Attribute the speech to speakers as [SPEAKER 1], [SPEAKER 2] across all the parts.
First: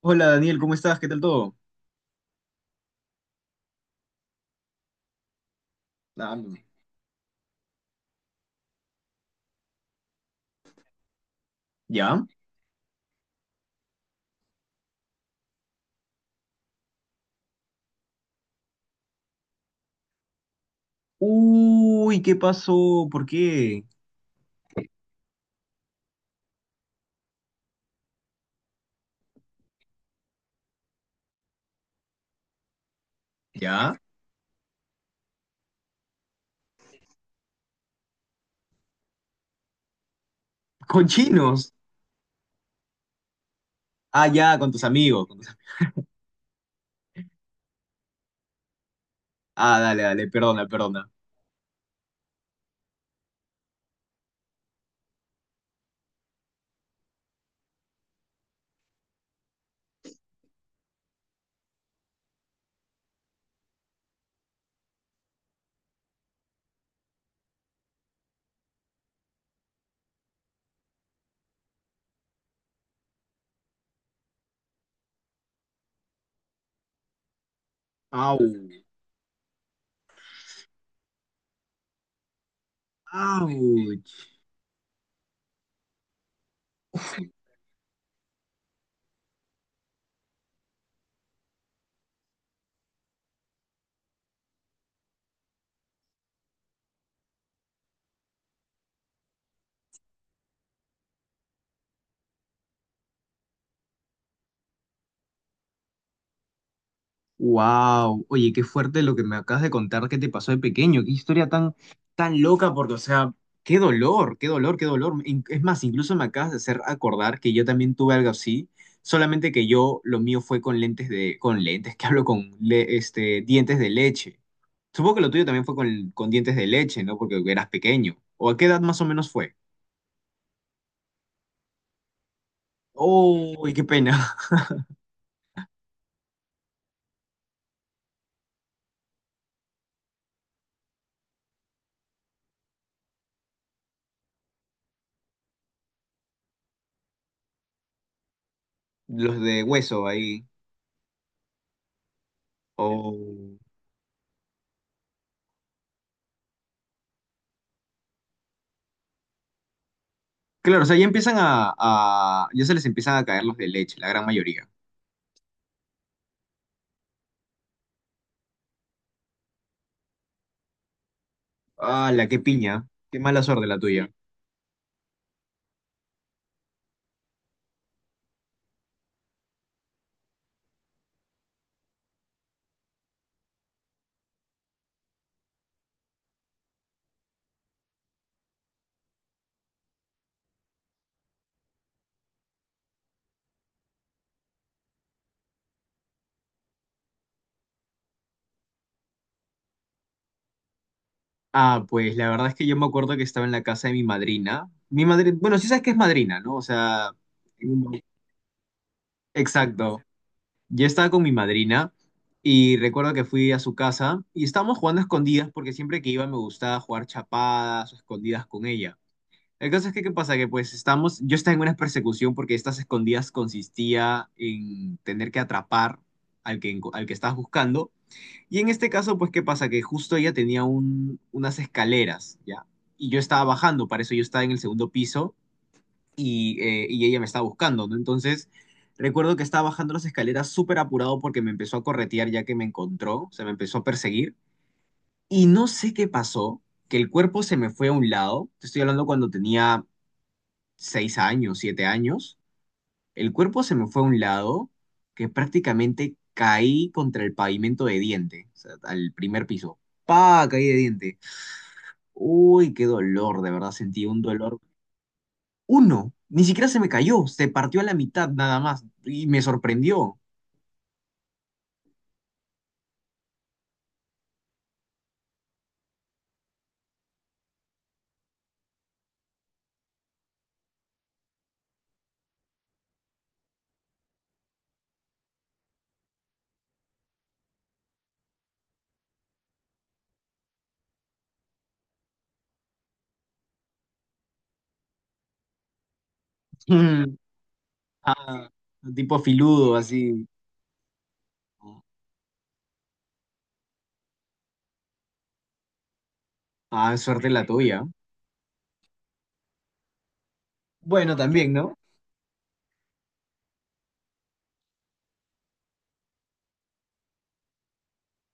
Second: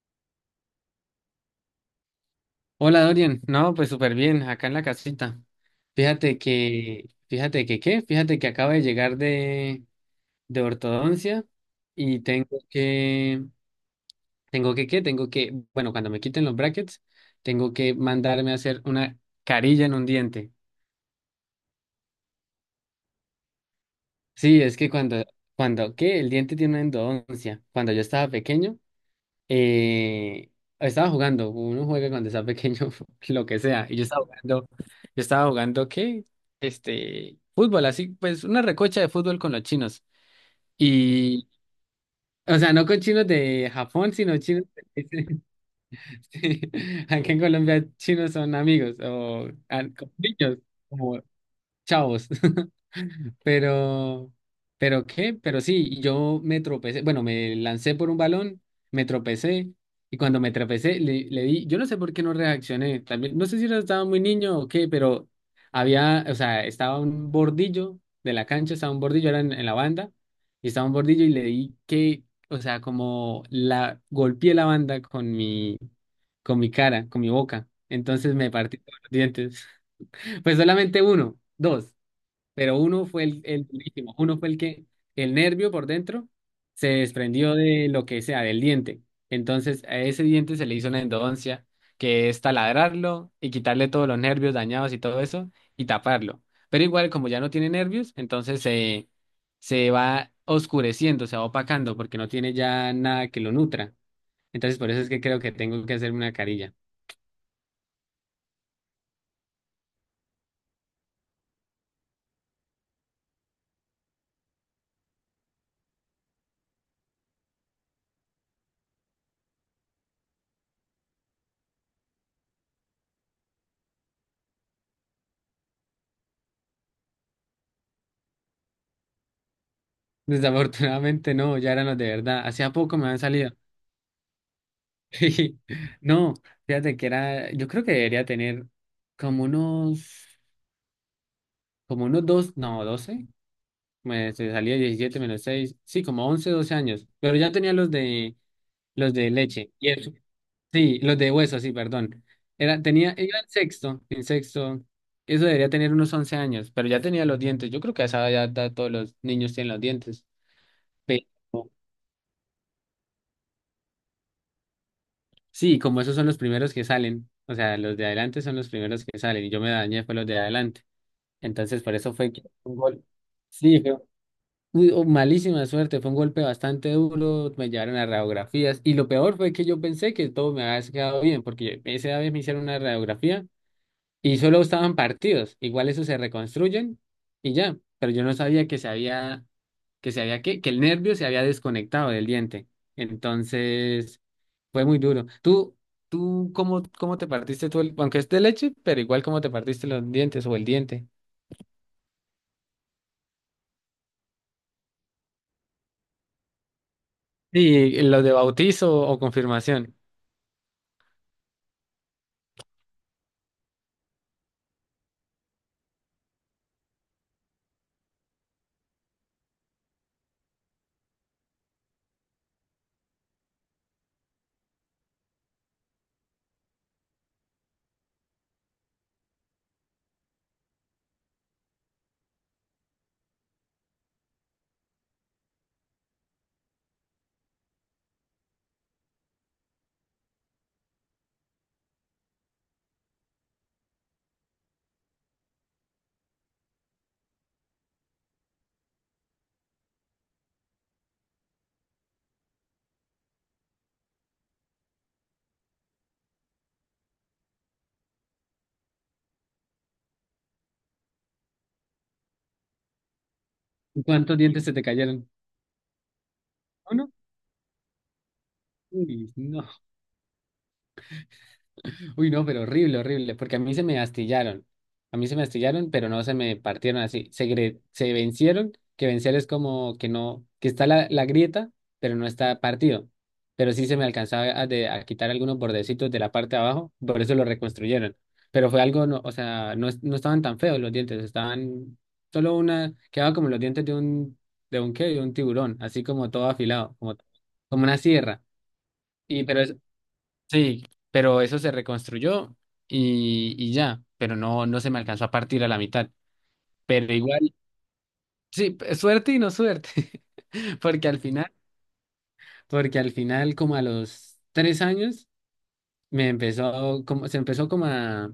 [SPEAKER 1] Hola Daniel, ¿cómo estás? ¿Qué tal todo?
[SPEAKER 2] Hola Dorian, no, pues súper bien, acá en la casita.
[SPEAKER 1] Nada,
[SPEAKER 2] Fíjate
[SPEAKER 1] no.
[SPEAKER 2] que, fíjate que qué, fíjate que acabo de llegar de ortodoncia y
[SPEAKER 1] ¿Ya?
[SPEAKER 2] tengo que qué, tengo que, bueno, cuando me quiten los brackets, tengo que mandarme a hacer una carilla en un diente.
[SPEAKER 1] Uy, ¿qué pasó? ¿Por qué?
[SPEAKER 2] Sí, es que cuando, cuando, ¿qué? El diente tiene una endodoncia. Cuando yo estaba pequeño, eh, estaba jugando, uno juega cuando está pequeño, lo que sea,
[SPEAKER 1] ¿Ya?
[SPEAKER 2] y yo estaba jugando, ¿qué? Este, fútbol, así, pues una recocha de fútbol con los chinos,
[SPEAKER 1] ¿Con
[SPEAKER 2] y,
[SPEAKER 1] chinos?
[SPEAKER 2] o sea, no con chinos de Japón,
[SPEAKER 1] Ah,
[SPEAKER 2] sino
[SPEAKER 1] ya,
[SPEAKER 2] chinos,
[SPEAKER 1] con tus amigos, con
[SPEAKER 2] de-
[SPEAKER 1] tus-
[SPEAKER 2] sí, aquí en Colombia chinos son amigos, o
[SPEAKER 1] Ah,
[SPEAKER 2] ah,
[SPEAKER 1] dale,
[SPEAKER 2] con
[SPEAKER 1] dale,
[SPEAKER 2] niños,
[SPEAKER 1] perdona, perdona.
[SPEAKER 2] como chavos. Pero, pero sí, yo me tropecé, bueno, me lancé por un balón, me tropecé y cuando me tropecé le di. Yo no sé por qué no reaccioné, también, no sé si estaba muy niño o qué, pero había, o sea, estaba un bordillo de la cancha, estaba un bordillo, era en, la banda, y estaba un bordillo y le di que, o sea, como la, golpeé la banda con mi cara, con mi boca. Entonces
[SPEAKER 1] Au.
[SPEAKER 2] me partí todos los dientes, pues solamente uno, dos, pero uno fue el
[SPEAKER 1] Ouch.
[SPEAKER 2] durísimo. Uno fue el que el nervio por dentro se desprendió de lo que sea, del diente. Entonces a ese diente se le hizo una endodoncia, que es taladrarlo y quitarle todos los nervios dañados y todo eso y taparlo. Pero igual como ya no tiene nervios, entonces se va oscureciendo, se va opacando porque no tiene ya nada que lo nutra. Entonces por eso es que creo que tengo que hacerme una carilla.
[SPEAKER 1] Wow, oye, qué fuerte lo que me acabas de contar que te pasó de pequeño, qué historia tan, tan loca, porque, o sea, qué dolor, qué dolor, qué dolor. In- es más, incluso me acabas de hacer acordar que yo también tuve algo así, solamente que yo, lo mío fue con lentes de, con lentes, que hablo con le- dientes de leche. Supongo que lo tuyo también fue con dientes de leche, ¿no? Porque eras pequeño. ¿O a qué edad más o menos fue?
[SPEAKER 2] Desafortunadamente no, ya eran los de verdad. Hacía poco me han salido.
[SPEAKER 1] Oh, qué pena.
[SPEAKER 2] Sí, no, fíjate que era, yo creo que debería tener como unos, como unos dos, no, 12, me se salía 17 menos seis, sí, como 11 12 años, pero ya tenía los de, los de
[SPEAKER 1] Los de
[SPEAKER 2] leche, y
[SPEAKER 1] hueso
[SPEAKER 2] eso,
[SPEAKER 1] ahí.
[SPEAKER 2] sí, los de hueso, sí, perdón, era, tenía, iba en
[SPEAKER 1] Oh.
[SPEAKER 2] sexto, eso debería tener unos 11 años, pero ya tenía los dientes. Yo creo que a esa edad ya todos los niños tienen los dientes,
[SPEAKER 1] Claro, o sea, ya
[SPEAKER 2] pero
[SPEAKER 1] empiezan a- ya se les empiezan a caer los de leche, la gran mayoría.
[SPEAKER 2] sí, como esos son los primeros que salen, o sea, los de adelante son los primeros que salen, y yo me dañé fue los de adelante. Entonces, por
[SPEAKER 1] Ah,
[SPEAKER 2] eso
[SPEAKER 1] la
[SPEAKER 2] fue
[SPEAKER 1] qué
[SPEAKER 2] que fue un
[SPEAKER 1] piña.
[SPEAKER 2] gol.
[SPEAKER 1] Qué mala suerte la
[SPEAKER 2] Sí,
[SPEAKER 1] tuya.
[SPEAKER 2] malísima suerte, fue un golpe bastante duro. Me llevaron a radiografías y lo peor fue que yo pensé que todo me había quedado bien, porque esa vez me hicieron una radiografía y solo estaban partidos, igual eso se reconstruyen y ya, pero yo no sabía que se había, que el nervio se había desconectado del diente. Entonces, fue muy duro. ¿Tú cómo, cómo te partiste tú, aunque es de leche, pero igual cómo te partiste los dientes o el diente?
[SPEAKER 1] Ah, pues la verdad es que yo me acuerdo que estaba en la casa de mi madrina. Mi madrina... Bueno, sí sabes que es madrina, ¿no? O sea...
[SPEAKER 2] Sí,
[SPEAKER 1] un-
[SPEAKER 2] lo de bautizo o confirmación.
[SPEAKER 1] Exacto. Yo estaba con mi madrina y recuerdo que fui a su casa y estábamos jugando a escondidas porque siempre que iba me gustaba jugar chapadas o escondidas con ella. El caso es que, ¿qué pasa? Que pues estamos, yo estaba en una persecución porque estas escondidas consistía en tener que atrapar al que, enco- al que estabas buscando. Y en este caso, pues, ¿qué pasa? Que justo ella tenía un- unas escaleras, ¿ya? Y yo estaba bajando, para eso yo estaba en el segundo piso y ella me estaba buscando, ¿no? Entonces, recuerdo que estaba bajando las escaleras súper apurado porque me empezó a corretear ya que me encontró, o sea, me empezó a perseguir. Y no sé qué pasó, que el cuerpo se me fue a un lado. Te estoy hablando cuando tenía 6 años, 7 años, el cuerpo se me fue a un lado que prácticamente caí contra el pavimento de diente, o sea, al primer piso. ¡Pa! Caí de diente. Uy, qué dolor, de verdad
[SPEAKER 2] ¿Y
[SPEAKER 1] sentí un
[SPEAKER 2] ¿Cuántos
[SPEAKER 1] dolor.
[SPEAKER 2] dientes se te cayeron?
[SPEAKER 1] Uno, ni siquiera se me
[SPEAKER 2] Uno.
[SPEAKER 1] cayó, se partió a la mitad nada más y
[SPEAKER 2] Uy,
[SPEAKER 1] me
[SPEAKER 2] no.
[SPEAKER 1] sorprendió.
[SPEAKER 2] Uy, no, pero horrible, horrible, porque a mí se me astillaron. A mí se me astillaron, pero no se me partieron así. Se vencieron, que vencer es como que no, que está la, grieta, pero no está partido. Pero sí se me alcanzaba a, a quitar algunos bordecitos de la parte de abajo, por eso lo reconstruyeron. Pero fue algo, no, o sea, no, no estaban tan feos los dientes, estaban solo una, quedaba como los dientes de un, de un tiburón, así como todo afilado,
[SPEAKER 1] Mm,
[SPEAKER 2] como una sierra.
[SPEAKER 1] ah, tipo filudo, así.
[SPEAKER 2] Sí, pero eso se reconstruyó y ya, pero no, no se me alcanzó a partir a la mitad.
[SPEAKER 1] Ah,
[SPEAKER 2] Pero
[SPEAKER 1] suerte
[SPEAKER 2] igual,
[SPEAKER 1] la tuya.
[SPEAKER 2] sí, suerte y no suerte, porque
[SPEAKER 1] Bueno,
[SPEAKER 2] al
[SPEAKER 1] también,
[SPEAKER 2] final,
[SPEAKER 1] ¿no?
[SPEAKER 2] como a los 3 años, me empezó, como, se empezó como a,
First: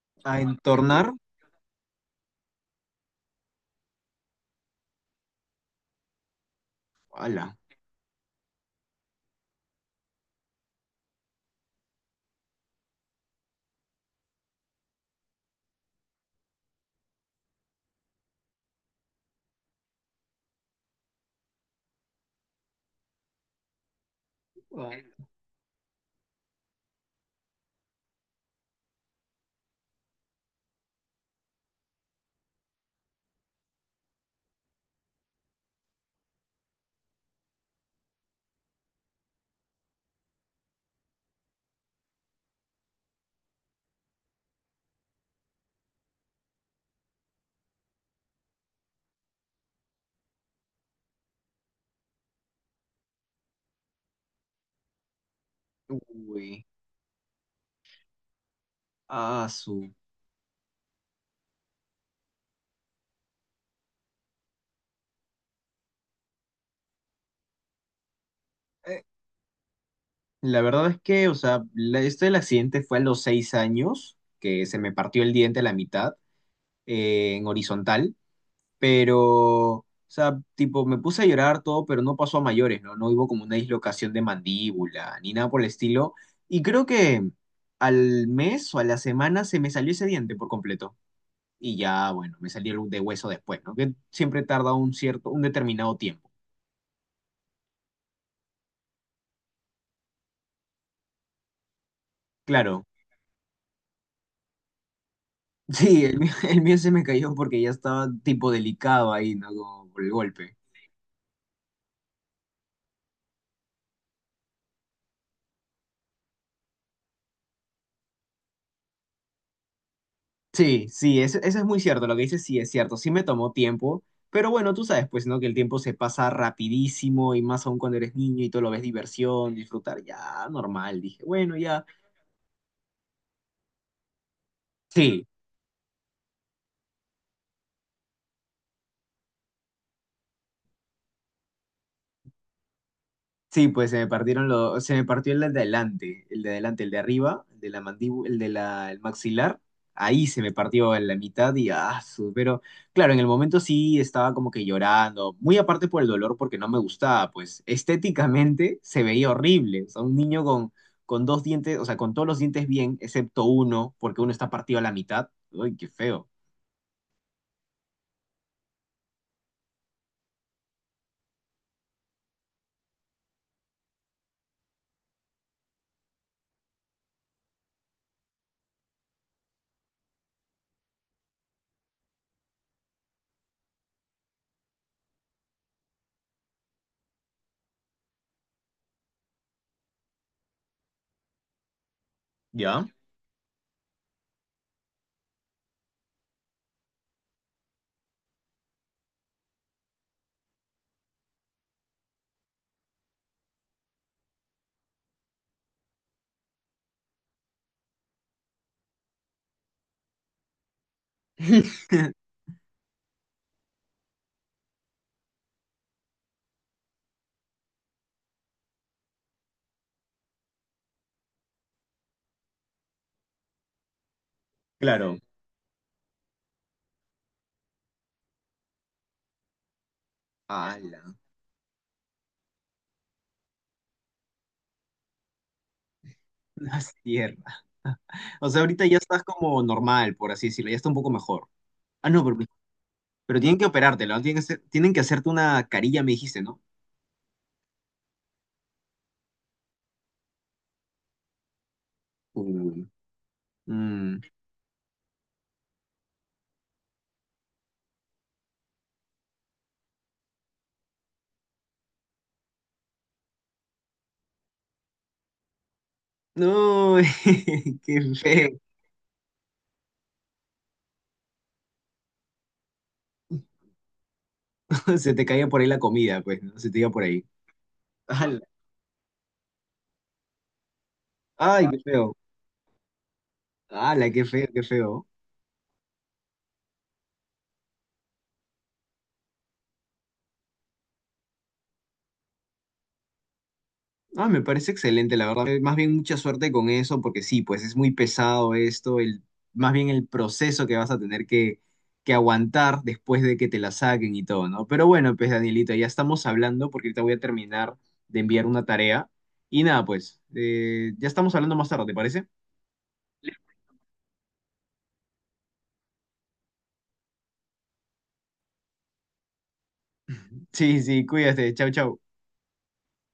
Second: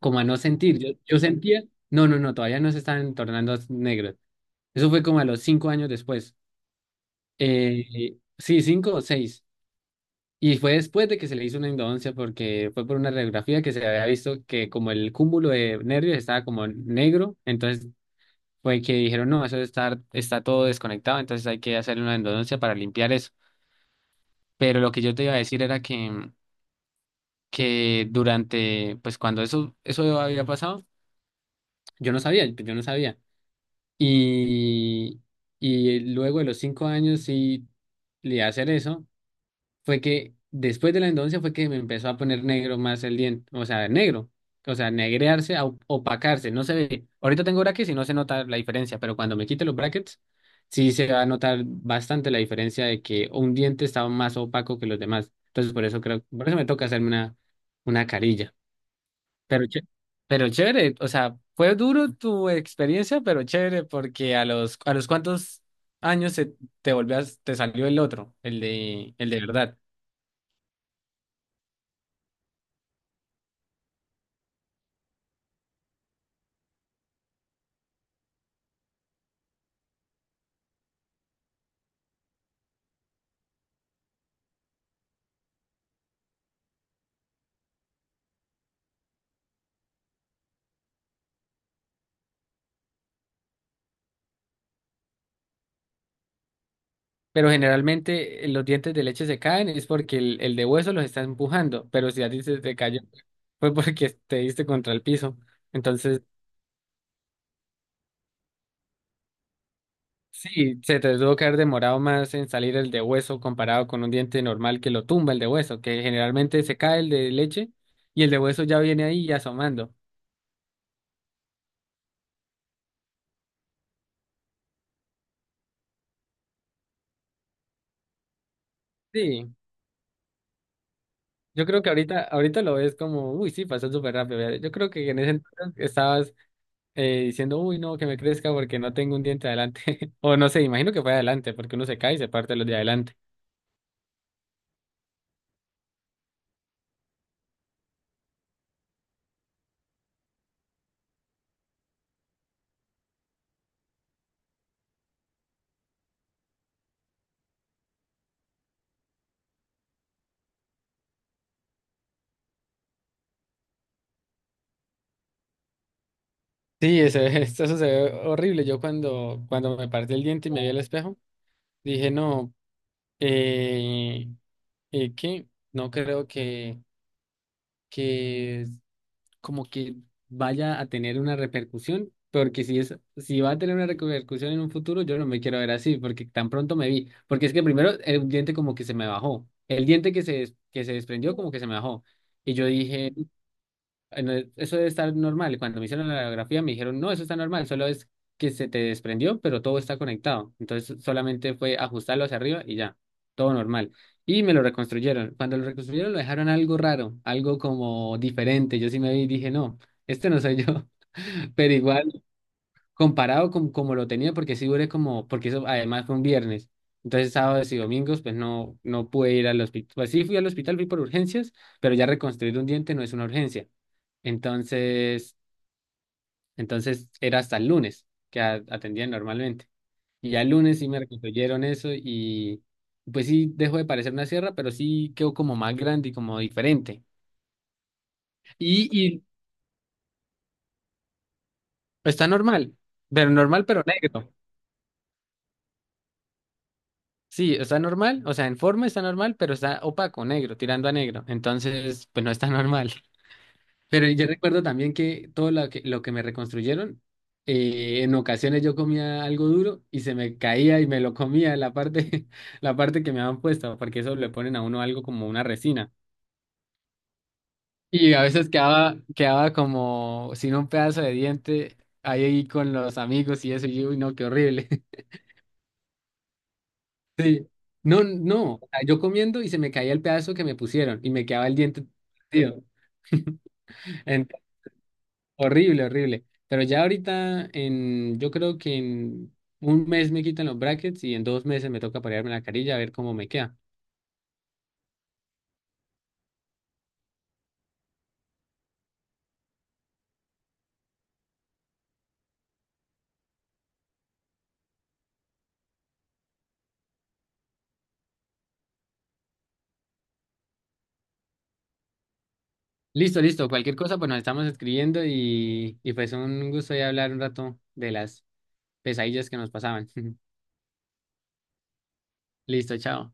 [SPEAKER 2] como a
[SPEAKER 1] A
[SPEAKER 2] no sentir. Yo,
[SPEAKER 1] entornar.
[SPEAKER 2] yo sentía, no, no, no, todavía no se estaban tornando negros. Eso fue como a los 5 años después.
[SPEAKER 1] ¡Hala!
[SPEAKER 2] Sí, 5 o 6. Y fue después de que se le hizo una endodoncia porque fue por una radiografía que se había visto que como el cúmulo de nervios estaba como negro, entonces fue que dijeron, no, eso está, todo desconectado, entonces hay que hacerle una endodoncia para limpiar eso. Pero lo que yo te iba a decir era que durante, pues cuando eso había pasado, yo no sabía, yo no sabía. Y, y luego de los 5 años sí le iba a hacer eso, fue que después de la endodoncia fue que me empezó a poner negro más el diente, o sea, negro, o sea, negrearse, a opacarse, no se ve. Ahorita tengo brackets y no se nota la diferencia, pero cuando me quite los brackets, sí se va a notar bastante la diferencia de que un diente estaba más opaco que los demás. Entonces, por eso creo, por eso me
[SPEAKER 1] Uy,
[SPEAKER 2] toca hacerme una, carilla.
[SPEAKER 1] ah,
[SPEAKER 2] Pero, ché-
[SPEAKER 1] su.
[SPEAKER 2] pero chévere, o sea, fue duro tu experiencia, pero chévere, porque a los cuantos años te volvías, te salió el otro, el de verdad.
[SPEAKER 1] La verdad es que, o sea, la- esto del accidente fue a los 6 años, que se me partió el diente a la mitad, en horizontal, pero, o sea, tipo, me puse a llorar todo, pero no pasó a mayores, ¿no? No hubo como una dislocación de mandíbula, ni nada por el estilo. Y creo que al mes o a la semana se me salió ese diente por completo. Y ya, bueno, me salió el de hueso después, ¿no? Que siempre tarda un cierto, un determinado tiempo.
[SPEAKER 2] Pero generalmente los dientes de leche se caen es porque el de hueso los está empujando, pero si a ti se te
[SPEAKER 1] Claro.
[SPEAKER 2] cayó fue porque te diste contra el piso.
[SPEAKER 1] Sí,
[SPEAKER 2] Entonces,
[SPEAKER 1] el mío se me cayó porque ya estaba tipo delicado ahí, ¿no? Como por el golpe.
[SPEAKER 2] sí, se te tuvo que haber demorado más en salir el de hueso comparado con un diente normal que lo tumba el de hueso, que generalmente se cae el de leche y el de hueso ya viene ahí asomando.
[SPEAKER 1] Sí, sí, eso es muy cierto, lo que dices sí es cierto, sí me tomó tiempo, pero bueno, tú sabes, pues, ¿no? Que el tiempo se pasa rapidísimo y más aún cuando eres niño y tú lo ves diversión,
[SPEAKER 2] Sí,
[SPEAKER 1] disfrutar, ya, normal, dije, bueno,
[SPEAKER 2] yo creo
[SPEAKER 1] ya.
[SPEAKER 2] que ahorita lo ves como, uy, sí, pasó súper rápido. ¿Verdad? Yo creo que en
[SPEAKER 1] Sí,
[SPEAKER 2] ese entonces estabas diciendo, uy, no, que me crezca porque no tengo un diente adelante. O no sé, imagino que fue adelante, porque uno se cae y se parte los de adelante.
[SPEAKER 1] sí, pues se me partieron los, se me partió el de adelante, el de adelante, el de arriba, el de la mandíbula, el de la, el maxilar. Ahí se me partió en la mitad y ah, su- pero claro, en el momento sí estaba como que llorando, muy aparte por el dolor porque no me gustaba, pues estéticamente se veía horrible, o sea, un niño con dos dientes, o sea, con todos los dientes bien, excepto uno, porque uno está partido a la mitad. Uy, qué feo.
[SPEAKER 2] Sí, eso, eso se ve horrible. Yo cuando me partí el diente y me vi al espejo, dije, no, eh, ¿qué? no creo que como que vaya a tener una repercusión, porque si es, si va a tener una repercusión en un futuro, yo no me quiero ver así, porque tan pronto me vi, porque es que primero el diente como que se me bajó, el diente que se desprendió como que se me bajó, y yo
[SPEAKER 1] ¿Ya?
[SPEAKER 2] dije, eso debe estar normal. Cuando me hicieron la radiografía me dijeron, no, eso está normal, solo es que se te desprendió, pero todo está conectado. Entonces solamente fue ajustarlo hacia arriba y ya, todo normal. Y me lo reconstruyeron. Cuando lo reconstruyeron lo dejaron algo raro, algo como diferente. Yo sí me vi y dije, no, este no soy yo. Pero igual comparado con como lo tenía, porque sí duré como, porque eso además fue un viernes. Entonces, sábados y domingos, pues no, no pude ir al hospital. Pues sí fui al hospital, fui por urgencias, pero ya reconstruir un diente no es una urgencia.
[SPEAKER 1] Claro.
[SPEAKER 2] Entonces, entonces era hasta el lunes que atendían normalmente. Y ya el lunes sí me reconstruyeron eso y pues sí dejó de parecer una sierra, pero sí quedó como más grande y como
[SPEAKER 1] La
[SPEAKER 2] diferente.
[SPEAKER 1] sierra. O sea, ahorita
[SPEAKER 2] Y,
[SPEAKER 1] ya estás
[SPEAKER 2] y
[SPEAKER 1] como normal, por así decirlo, ya está un poco mejor. Ah, no,
[SPEAKER 2] está
[SPEAKER 1] pero tienen
[SPEAKER 2] normal
[SPEAKER 1] que
[SPEAKER 2] pero
[SPEAKER 1] operártelo, ¿no?
[SPEAKER 2] negro.
[SPEAKER 1] Tienen que hacer- tienen que hacerte una carilla, me dijiste, ¿no?
[SPEAKER 2] Sí, está normal, o sea, en forma está normal, pero está opaco, negro, tirando a negro. Entonces, pues no está
[SPEAKER 1] Uy.
[SPEAKER 2] normal. Pero
[SPEAKER 1] Mm.
[SPEAKER 2] yo recuerdo también que todo lo que me reconstruyeron, en ocasiones yo comía algo duro y se me caía y me lo comía la parte, la parte que me habían puesto, porque eso le ponen a uno algo como una resina.
[SPEAKER 1] No, qué
[SPEAKER 2] Y a veces
[SPEAKER 1] feo.
[SPEAKER 2] quedaba como sin un pedazo de diente ahí con los amigos y eso, y yo, uy, no, qué horrible.
[SPEAKER 1] Se te caía por ahí la comida, pues, ¿no? Se te iba por ahí.
[SPEAKER 2] Sí, no,
[SPEAKER 1] Ala.
[SPEAKER 2] no, o sea, yo comiendo y se me caía el pedazo que me pusieron y me quedaba el
[SPEAKER 1] Ay, qué
[SPEAKER 2] diente
[SPEAKER 1] feo.
[SPEAKER 2] partido.
[SPEAKER 1] Ala, qué
[SPEAKER 2] Ent-
[SPEAKER 1] feo, qué feo.
[SPEAKER 2] Horrible, horrible. Pero ya ahorita, en, yo creo que en un mes me quitan los brackets y en 2 meses me toca parearme la carilla a ver cómo me queda.
[SPEAKER 1] Ah, me parece excelente, la verdad. Más bien mucha suerte con eso, porque sí, pues es muy pesado esto, el, más bien el proceso que vas a tener que aguantar después de que te la saquen y todo, ¿no? Pero bueno, pues Danielita, ya estamos hablando porque ahorita voy a terminar de enviar una tarea. Y nada, pues, ya estamos hablando más tarde, ¿te parece?
[SPEAKER 2] Listo, listo, cualquier cosa, pues nos estamos escribiendo y pues un gusto ya hablar un rato de las pesadillas que nos pasaban.
[SPEAKER 1] Sí, sí, cuídate, chau, chau.
[SPEAKER 2] Listo, chao.